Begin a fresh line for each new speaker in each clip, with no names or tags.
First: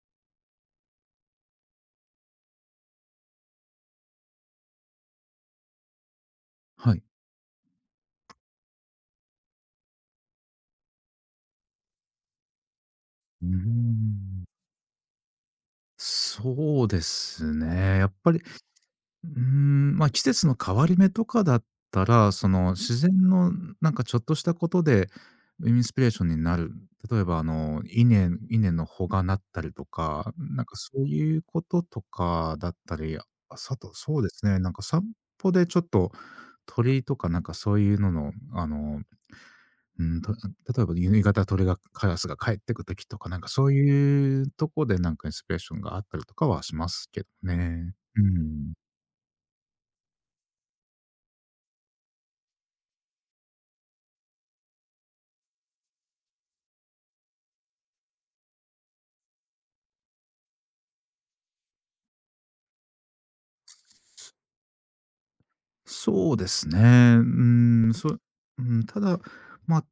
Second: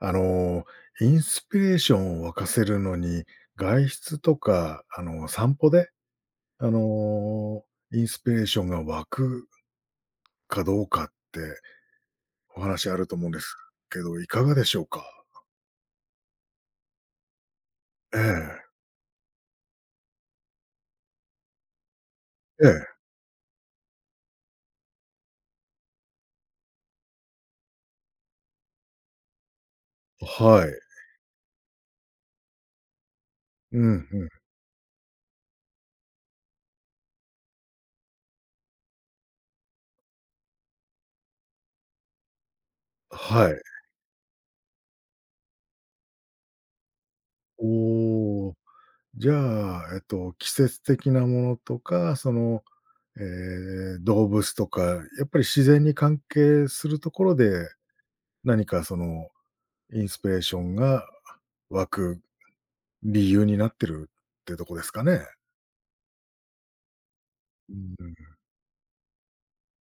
あの、インスピレーションを沸かせるのに、外出とか、散歩で、あ
はい。
の、インスピレーションが湧くかどうかってお話あると思うんで
うー
すけど、いか
ん。
がでしょうか？
そうですね。やっ
え
ぱり、
え。
ま、季節の変わり目とかだったら、そ
え
の、
え。
自然のなんかちょっとしたことでインスピレーションになる。例えば、稲の穂がなったりとか、な
は
ん
い。
かそういうこととかだったり、あ、
うん
そう
う
で
ん。
すね、なんか散歩でちょっと鳥とかなんかそういうのの、うん、と例えば夕方カラスが帰ってく時とか、なんか
はい。
そういうとこでなんかインスピレーションがあったりとかはしますけどね。う
おお。
ん。
じゃあ、季節的なものとか、その、ええ、動物とか、やっぱり自然に関係するところで、何かそのインスピレーションが湧く理由になってるってとこですかね。
そうですね。う
う
ん、そ
ん、
うただ、まあ、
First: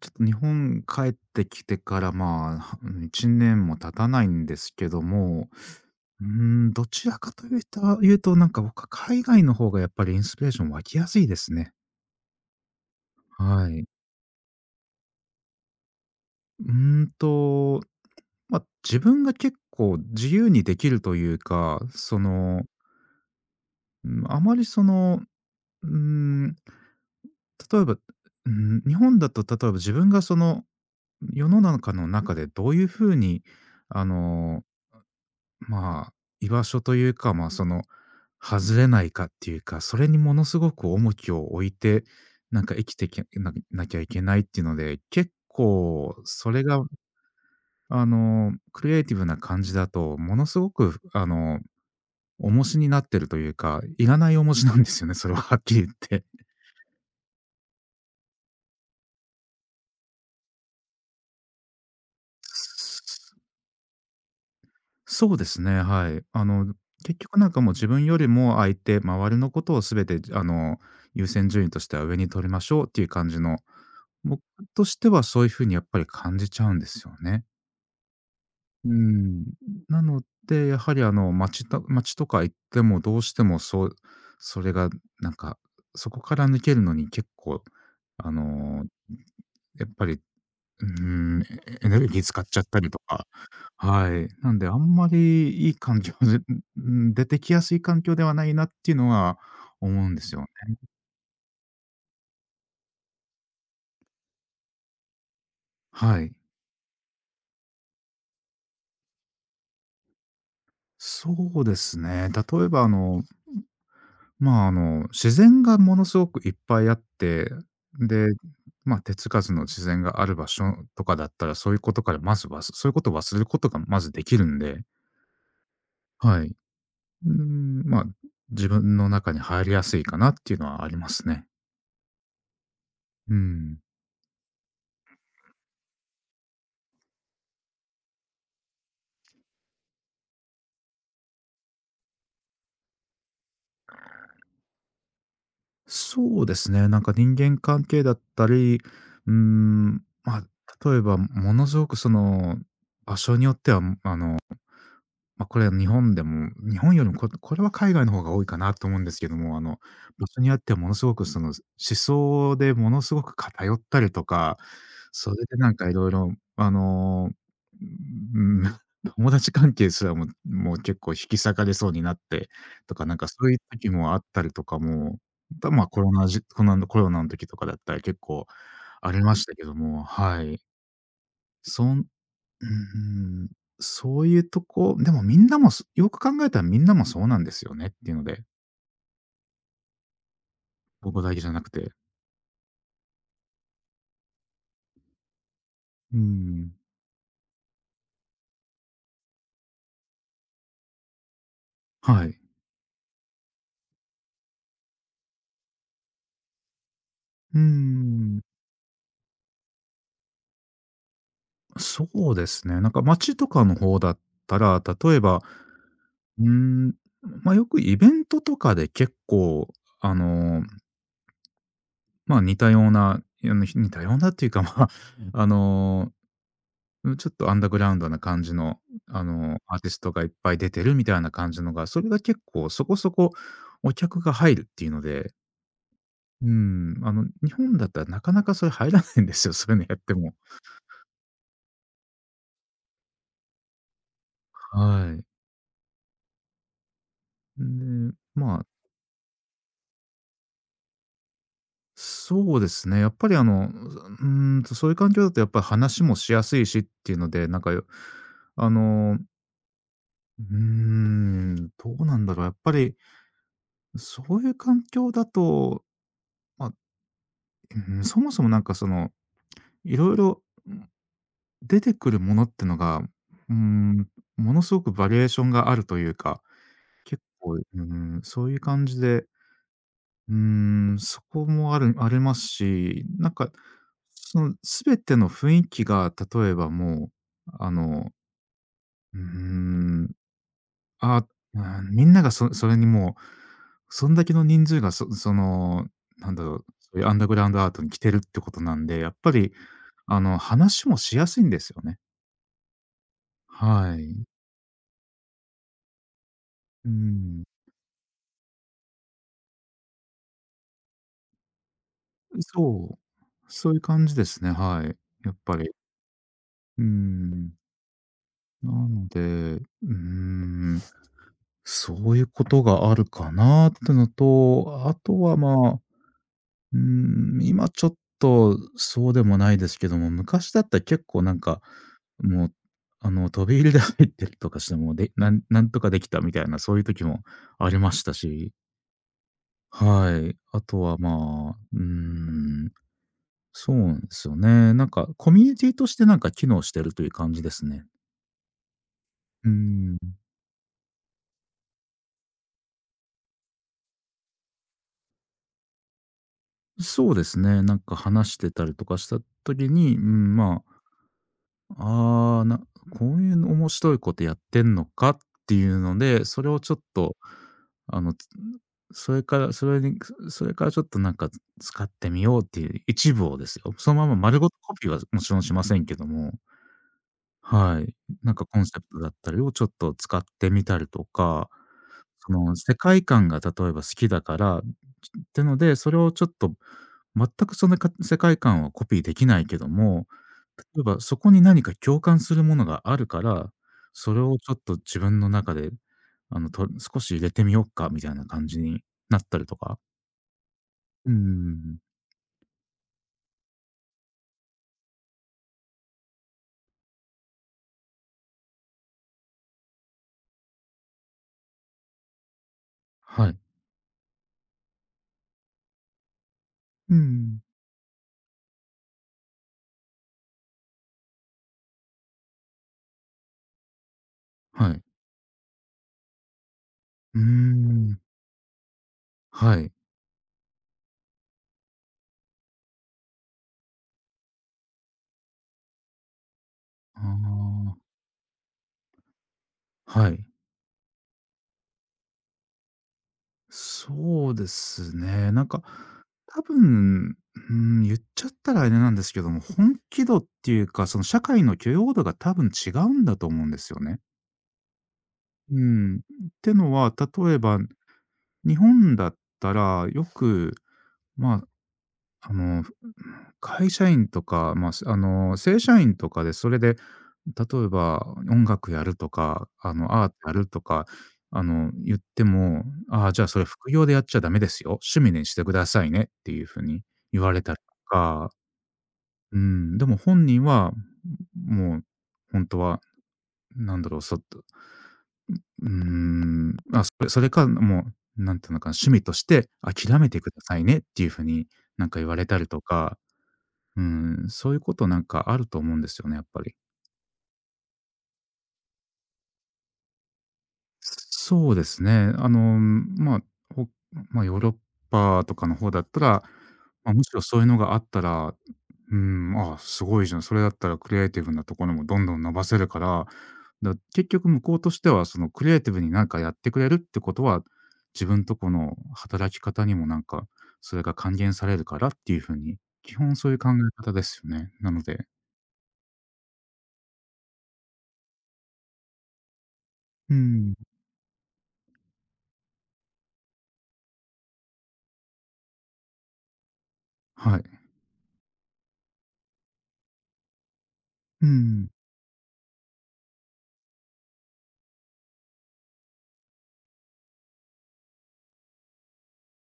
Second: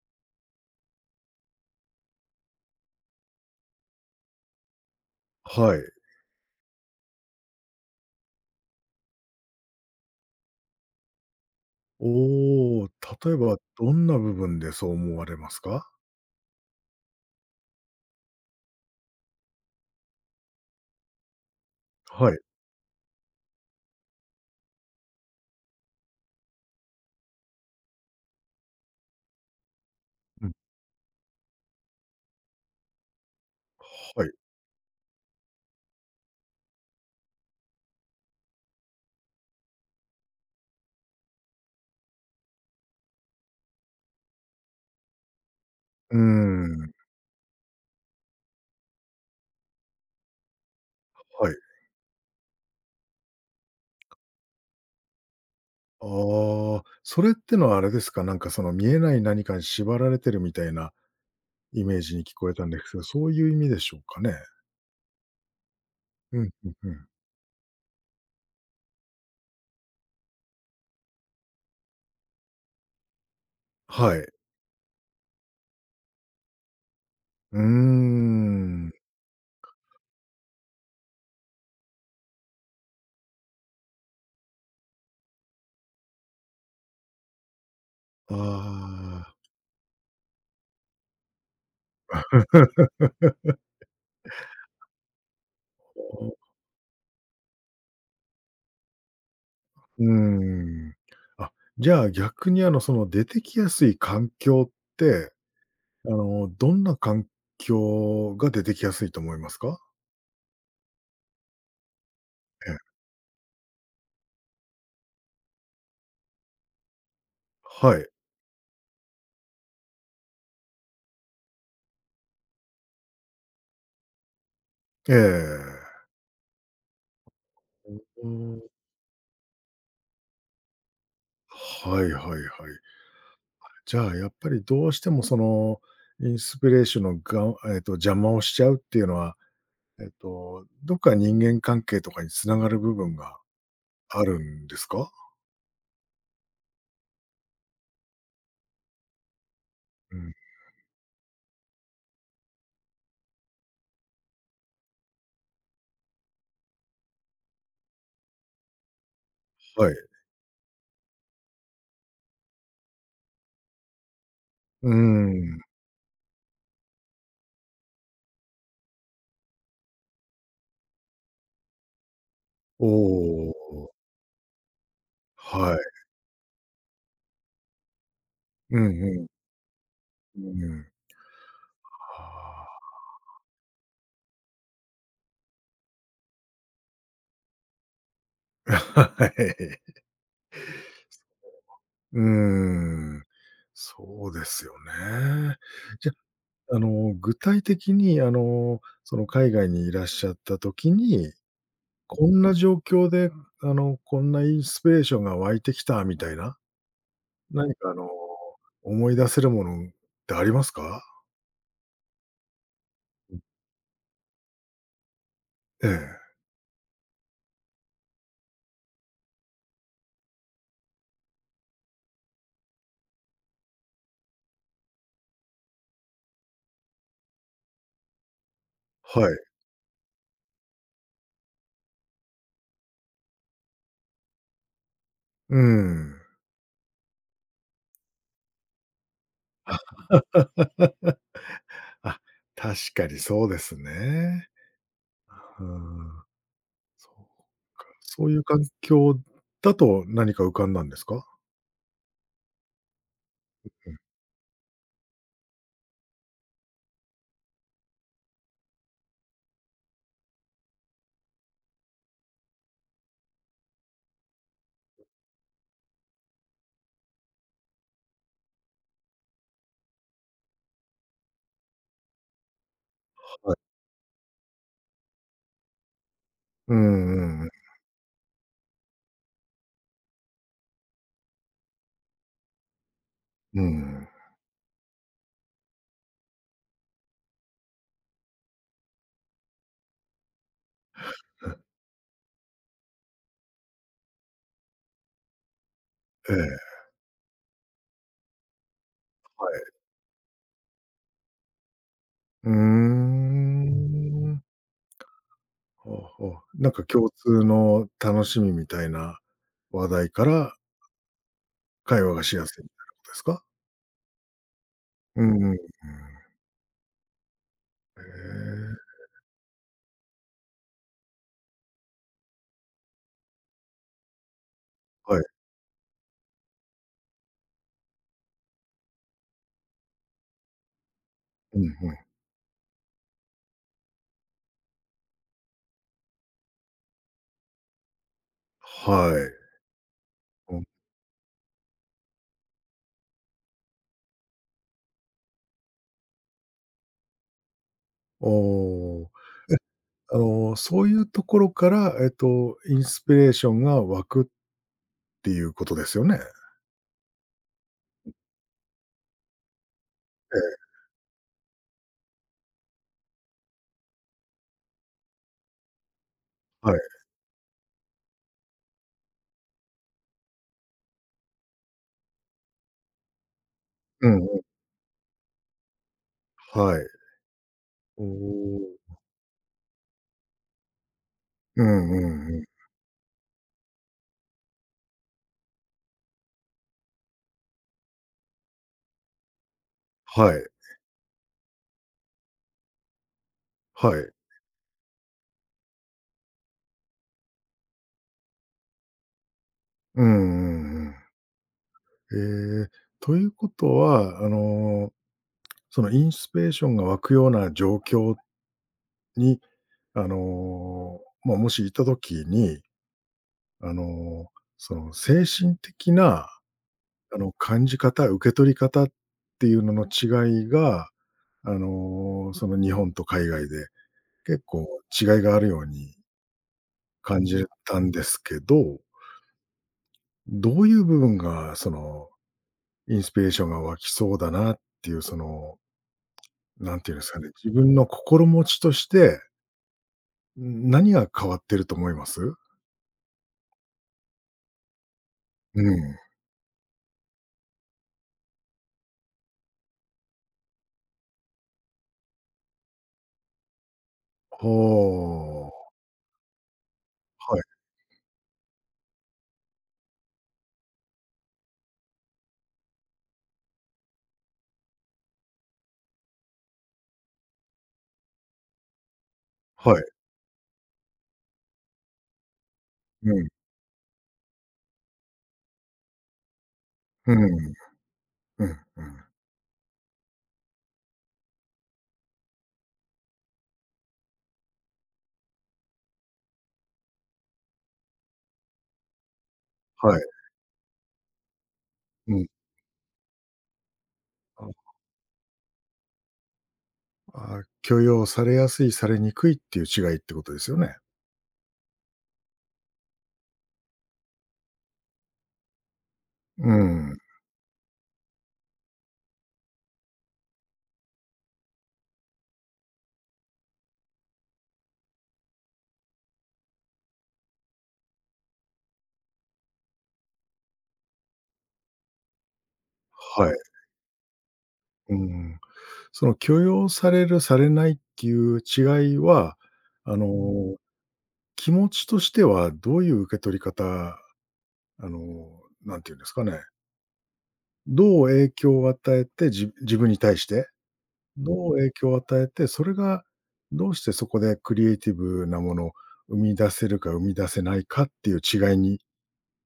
ちょっと日本帰ってきてから、まあ、1年も経たないんですけども、
はい。
うどちらかというと言うと、なんか僕は海外の方がやっぱりインスピレーション湧きやすいですね。
おお、例えば
はい。
どんな部分でそう思われますか？
うーんとまあ、自分が結構自由にできるというか、そ
はい。
の、うん、あまりその、うーん、例えば、うん、日本だと例えば自分がそ
うん。
の世の中の中でどういう風にあ
はい。
の、まあ、居場所というか、まあ、その、外れないかっていうか、それにものすごく重きを置いて、なんか生きていけなきゃいけないっていうので、結構
うー
それが
ん、
クリエイティブな感じだと、ものすごく
はい。
重しになってるというか、いらない重しなんですよね、それははっきり言って。
ああ、それってのはあれですか、なんかその見えない何かに縛られてるみたいなイメージに聞こえたんですけど、そういう意味でしょうかね？
そうですね、はい。
うん、うんうん。
結局なんかもう自分よりも相手、周りのことを全て優先順位としては上に取りましょうっていう感じの、
はい。
僕としてはそういう風にやっぱり感じちゃうんですよね。
うー
う
ん。
ん。なので、やはり街と街とか行ってもどうしてもそれがなんか、そこから抜けるのに結構あ
あ
の、
あ、
やっぱりうーん、エエネルギー使っちゃったりとか、はい。なんであんまりいい環境で、うん、出てきやすい環境ではないなっていうのは
う
思うんですよね。
ーん。あ、じゃあ逆にその出てきやすい環境って、
はい。
どんな環境が出てきやすいと思いますか？
そうですね。例え
ええ。
ばまあ、自然がものすごくいっぱいあって、
はい。
で、まあ、手つかずの自然がある場所とかだったら、そういうことからまずそういうことを忘れることがまずできるんで、
ええ。
はい。うん、まあ、
うー
自
ん。
分の中に入りやすいかなっていうのはありますね。
はいはいはい。
うん。
じゃあやっぱりどうしてもその、インスピレーションのが邪魔をしちゃうっていうのは、どっか人間関係とかに繋がる部分があるんですか？
そうですね。なんか人間関係だったり、うーん、
うん、
まあ、例えばものすごくその場所によっては、まあ、これは日本でも日本よりもこれは海外の方が多いかなと思うんですけども、
はい。
場所によってはものすごくその、思想でものすごく偏ったりとか、
うー
それで
ん。
なんかいろいろうん、友達関係すらももう結構引き裂かれそうになって
お
とか、なんかそういう時
お、
もあったりとかも、た
はい。
ま、コロナじコナのコロナの時とかだったら結構
うん
あ
う
り
ん
ましたけども、
う
はい。
ん。
そんうー
は
ん、そういうとこ、でもみんなも、よく考えたらみんなもそうなんですよねっていうので、
あ。はい。
僕だけじゃなくて。
うーん。そうですよね。じゃ、
うーん、
具体的に、その、海外にいらっしゃった時に、
は
こ
い。
んな状況で、こんなインスピレーションが湧いてきたみたいな、
うー
何か、
ん、
思い出せるものってありますか？
そうですね。なんか街とかの方だったら、例えば、
ええ。
うーん、ま、よくイベントとかで結構あの、ま、似たような、似たようなっていうか、まあ、あのうん、ちょっとアンダーグラウンドな感じの、
はい。
アーティストがいっぱい出てるみたいな感じのが、それが結構そこそこお客が入るっていうので、
うん。
うん、日本だったらなかなかそれ入らないんですよ、そういうのやっても。
あ、確かにそうですね。
はい。
うーん。そうか、
んで、
そういう環
まあ、
境だと何か浮かんだんですか？
そうですね、やっぱりそういう環境だとやっぱり話もしやすいしっていうので、なんか、よあの、うーん、どうなんだろう、やっぱりそういう環境だと、まあ、うん、そもそもなんかそのいろいろ出てくるものってのが、う
は
ー
い。
ん、ものすごくバリエーションがあるというか、
うんう
結
んうん。
構、そういう感じで、そこもありますし、なんか、
うん。
その全ての雰囲気が例えばもう、うーん、あ、うん、みんながそれにもう、そんだけの人数がその、な
ええ、
んだろ
は
う、そういうアンダーグラウンドアートに来てるってことなんで、やっぱり、
い。
話もしやすいんですよね。
うー
はい。
ん。ほうほう。なんか
う
共通
ん。
の楽しみみたいな話題から会話がしやすいみたいな
そう。
ことですか？
そういう感じですね、はい。
うん
やっ
うんうん。
ぱ
へ
り。うん。
え。
なので、うん、そういうことがあるかなってのと、あ
は
と
い。
は、まあ、うん、今ちょっとそうでもないですけども、昔だったら結構なん
う
か、
んうん。
もう、飛び入りで入ってるとかしても、でなんとかできたみたいな、そういう時もありましたし、
はい。
はい。
う
あ
ん。
とは、まあ、うーん。そうなんですよね。なんかコミュニティとしてなんか機能してるという感じですね。
おお。
うん。
そういうところから、インスピレーションが湧くっていうことですよね？え
そうですね。なんか話してたりとかした時に、うん、まあ、こういう面白いことやってんのかっていうので、それを
え、
ちょ
は
っ
い。
と、あの、つそれからそれにそれからちょっとなんか使ってみようっていう一部をですよ。そのま
う
ま
んう
丸
ん
ごとコピーはもちろんしませんけども、
はい。
はい。
お
なんかコン
お。
セプトだったりをちょっと使ってみたりとか
うんうん
そ
うん。
の世界観が例えば好きだから、ってので、それをちょっと全くその世界観をコピーできないけども、
はい、
例えばそこに何か共感するものがあるから、
はい。
それをちょっと自分の中で、少し入れてみよっかみたいな感じになったりとか。
うんうんうん。
うん。
ええ、ということは、そのインスピレーションが湧くような状況に、あの、まあ、もしいたときに、
はい。
あの、その精神的な、
うんうん。
感じ方、受け取り方っていうのの違いが、その日本と海外で結構
はい。
違いがあるように
うー
感じたん
ん。
ですけど
はい。
どういう部分が、その、インスピレーションが湧きそうだなっていう、その、なんていう
あ
んですかね、自分
あ。
の心持ちとして、
はい。
ん、何が変わってると思います？
そうですね。なんか、
うん。
多分、うん、言っちゃったらあれなんですけども、本気度っていうか、その社会の許容度が多分違うんだと思うんですよね。
ほ
う
う。
ん。ってのは、例
は
え
い、
ば、日本だったらよく、まあ、あの、ふ会社員とか、まあ、すあの、正社員とかで、それで、例えば音楽やるとか、
はい。
アートやるとか、言っても、「ああ、
う
じゃあ、
ん、
それ副業でやっちゃダメですよ。趣味にしてくださいね」っていう風に
う
言
ん、
われたりとか、
うん、うん。
うん、でも本人は、もう、本当は、なんだろう、そっと、うーん、あ、それか、もう、なんていうのかな、趣味として
は
諦め
い。
てくださいねっていう風に、なんか言
う
われ
ん。
たりとかうん、そういうことなんかあると思うんですよね、やっぱり。
ああ、許容されやすい、されにくいっていう違いってことですよね。
そうですね。ほまあ、ヨーロッパとかの方だったら、
う
ま
ん。
あ、むしろそういうのがあったら、ああ、すごいじゃん、それだったらクリエイティブなところもどんどん伸ばせるから、結局向こうとしては、そのクリエイティブになんかやってくれるってことは、自分とこの働き方にもなんか、それが還元されるからっていう風に、基本
は
そうい
い。
う考え方ですよね。なの
う
で、
ん。その許容される、されないっていう違いは、あの
うん、
気持ちとしてはどういう受け取り方、あの、なんていうんですかね、
はい。
どう影響を与えて、自分に対して、
う
どう
ん。
影響を与えて、それがどうしてそこでクリエイティブなものを生み出せるか生み出せないかっていう違いに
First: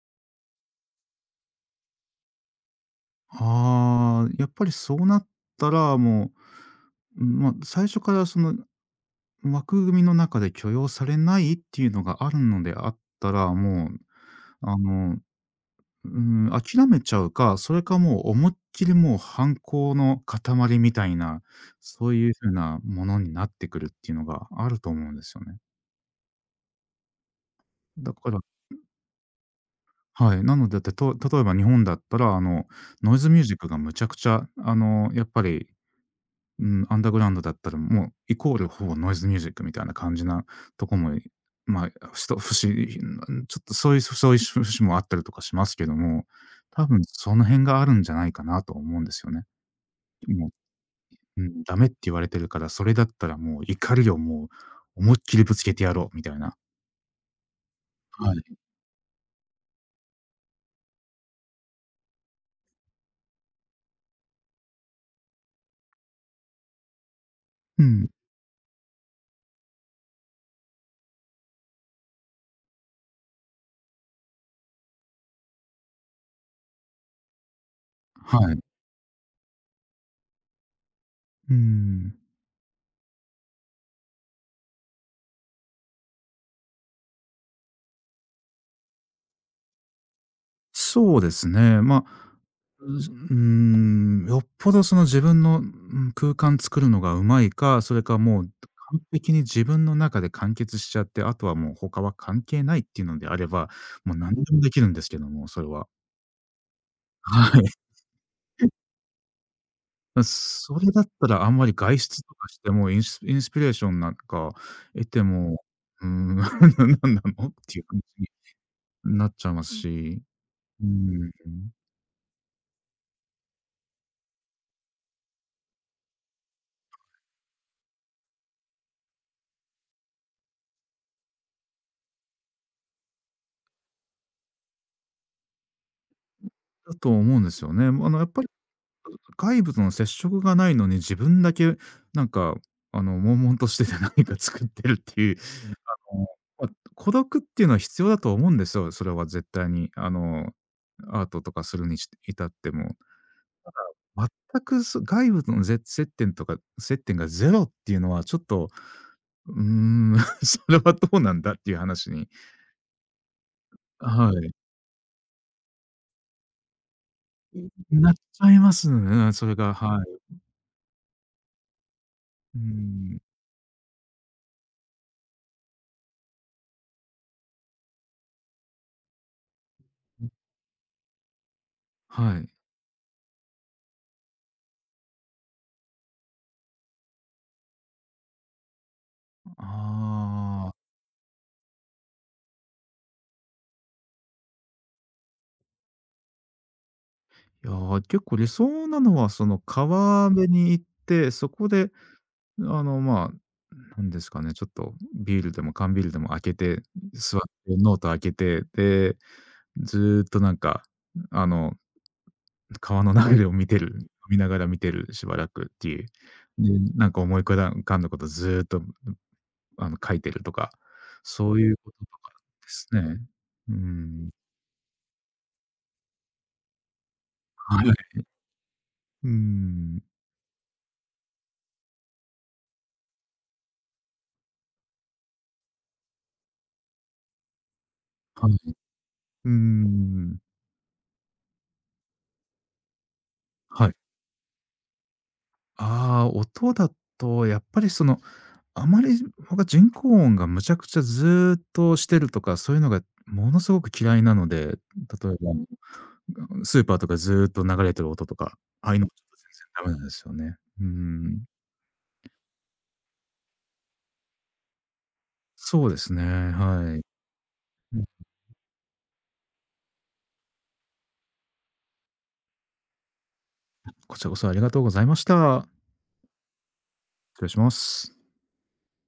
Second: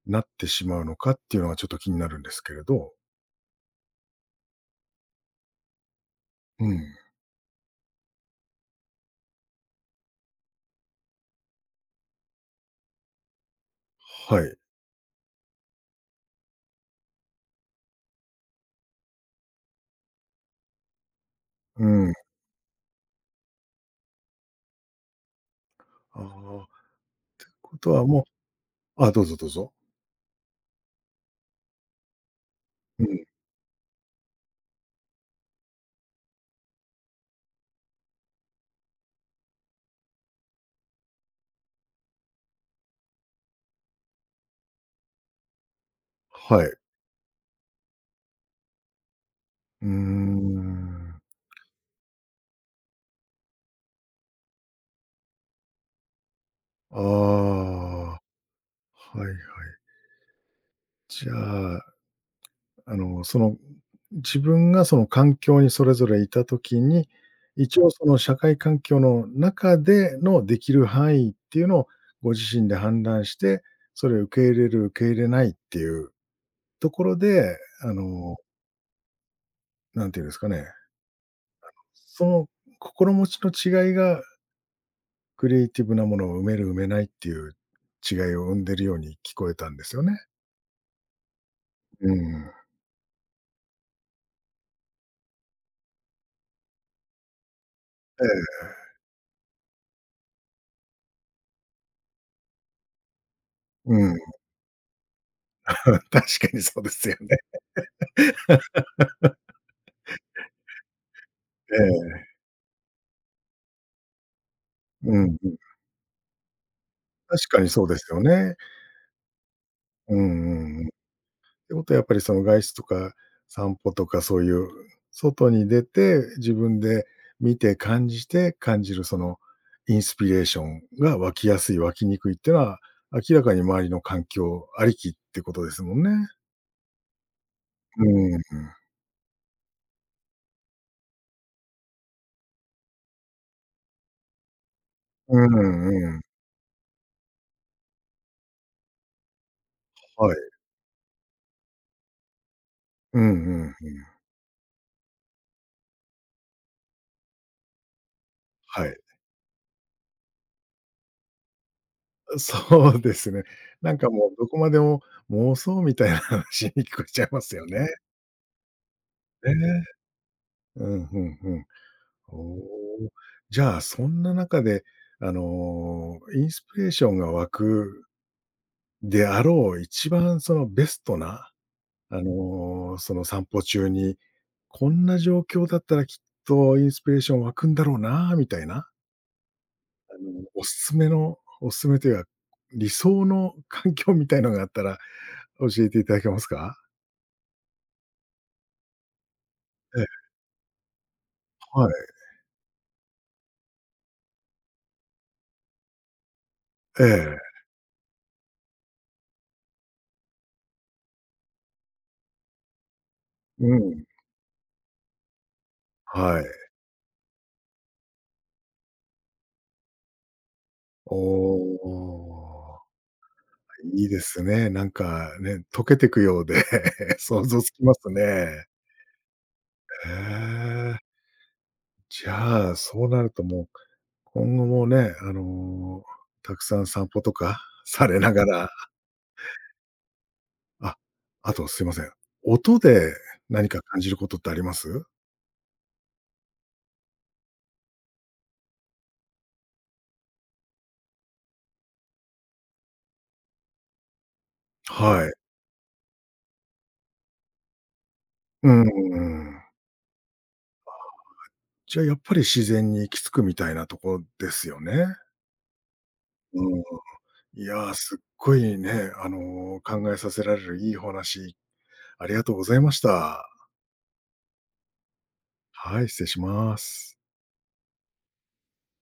なってしまうのかっていうのがちょっと気になるんですけれど。
ああ、やっぱりそうなったら、も
うん、
う、まあ、最初からその枠組みの中で許容されないっていうのがあるのであったら、もう、
はい。
あの、うん、諦めちゃうか、それかもう思いっきりもう反抗の塊みたいな、
う
そ
ん。
ういうふうなものになってくるっていうのがあると思うんですよね。
ああ、ことは
だ
も
から、
うあ、どうぞどうぞ。
はい。なので、だってと例えば日本だったら、
う
ノイ
ん、
ズミュージックがむちゃくちゃ、やっぱり、うん、アンダーグラウンドだったら、もうイコールほぼノイズミュージックみたいな感じなとこも、まあ、ふしと節、うん、ちょっとそういう節もあったりとかしますけども、
はい。
多分その辺があるんじゃないかなと思うんですよね。
うー
も
ん。
う、うん、ダメって言われてるから、それだったらもう怒りをもう思いっきりぶつけてやろうみたいな。
ああ、は
はい。
いはい。じゃあその、自分がその環境にそれぞれいた時に、一
う
応そ
ん、
の社会環境の中でのできる範囲っていうのをご自身で判断して、それを受け入れる、受け入れないっていうところで、あの、
はい。
なんていうんですかね、
うん。
その心持ちの違いがクリエイティブなものを埋める、埋めないっていう違いを生んでるように聞こえたんですよね。
そうですね。
うん。
よっぽどその自分の、うん、空間作るのがうまいか、それかもう
え
完璧に自分の中で完結しちゃって、あとはもう他は関係ないっていうのであれば、
え、
も
う
う
ん。
何 でもできるんですけども、それは。
確かにそうですよね。
はい。ま、それだったらあんまり
え
外出
え。
とかしてもインスピレーションなんか得
う
て
んうん。
も、うーん、何なの
確
っ
かに
ていう
そうで
感
すよ
じ
ね。
になっちゃいます
うん
し、
うんう
う
ん。っ
ん、
てことはやっぱりその外出とか散歩とかそういう外に出て、自分で見て感じて、感じるそのインスピレーションが湧きやすい、湧きにくいっていうのは、明らかに周りの環境ありきってことですもんね。
だと思うんですよね。あ
う
のやっ
んうん。
ぱり外部との接触がないのに、自分だけなんか、あの、悶々としてて 何か作ってるっていう、
うん
あ
うん。
のま、孤独っていうのは必要だと思うんですよ、それは絶対に。あ
はい。
の、アートとかする至っても。
うんうんうん。
全く外部との接点とか接点がゼロっていうのはちょっと、
はい。
うーん、それはどうなんだっていう話に、
そうですね。なんかも
は
うど
い、
こまでも妄想みたいな話に聞こえちゃいますよね。
なっちゃいますね、それが、
ね。
はい。
うん、うんうん。お
う
お。
ーん。
じゃあ、そんな中で、インスピレーションが湧くであろう、一番そのベストな、
はい。
その散歩中に、こんな状況だったらきっとインスピレーション湧くんだろうなみたいな、
ああ、
おすすめというか、理想の環境みたいのがあったら教えていただけますか？
いやー、結構理想なのは、その
ええ、
川辺に行って、そこ
は
で、
い、
あの、まあ、なんですかね、ちょっとビールでも缶ビールでも開けて、
え
座っ
え、
てノート開けて、で、ずーっとなんか、あの、川の流れを見
う
てる、
ん、
見ながら見てる、しばらくっていう。
はい。
で、なんか思いだ浮かんだことずーっと、あの、書いてるとか、
お
そういうこととかで
お。
すね。う
いいで
ん。
すね。なんかね、溶けてくようで 想像つ
は
き
い。
ますね。
うん。
へえ。じゃあ、そうなるともう、今後もね、たくさん散歩とか されなが
は
ら
い。うん。
あ、あとすいません。音で何か
はい。
感じることってあります？
ああ、音だとやっぱりその、あまり僕は人工音がむちゃくちゃずっとしてるとか、そういうのがものすごく嫌いなので、例え
はい。
ばうん。ばスーパーとかずっと流れてる音とか、
うん
ああいうのもちょっと
うん
全然ダメなんですよね。うん。
じゃあやっぱり自然に行き着くみたいなとこですよね。
そうですね、
うん。
はい。
いやー、
うん、
すっごいね、考えさせられるいいお話ありがとうございました。
こちらこそありがとうございました。
はい、失礼します。
失礼します。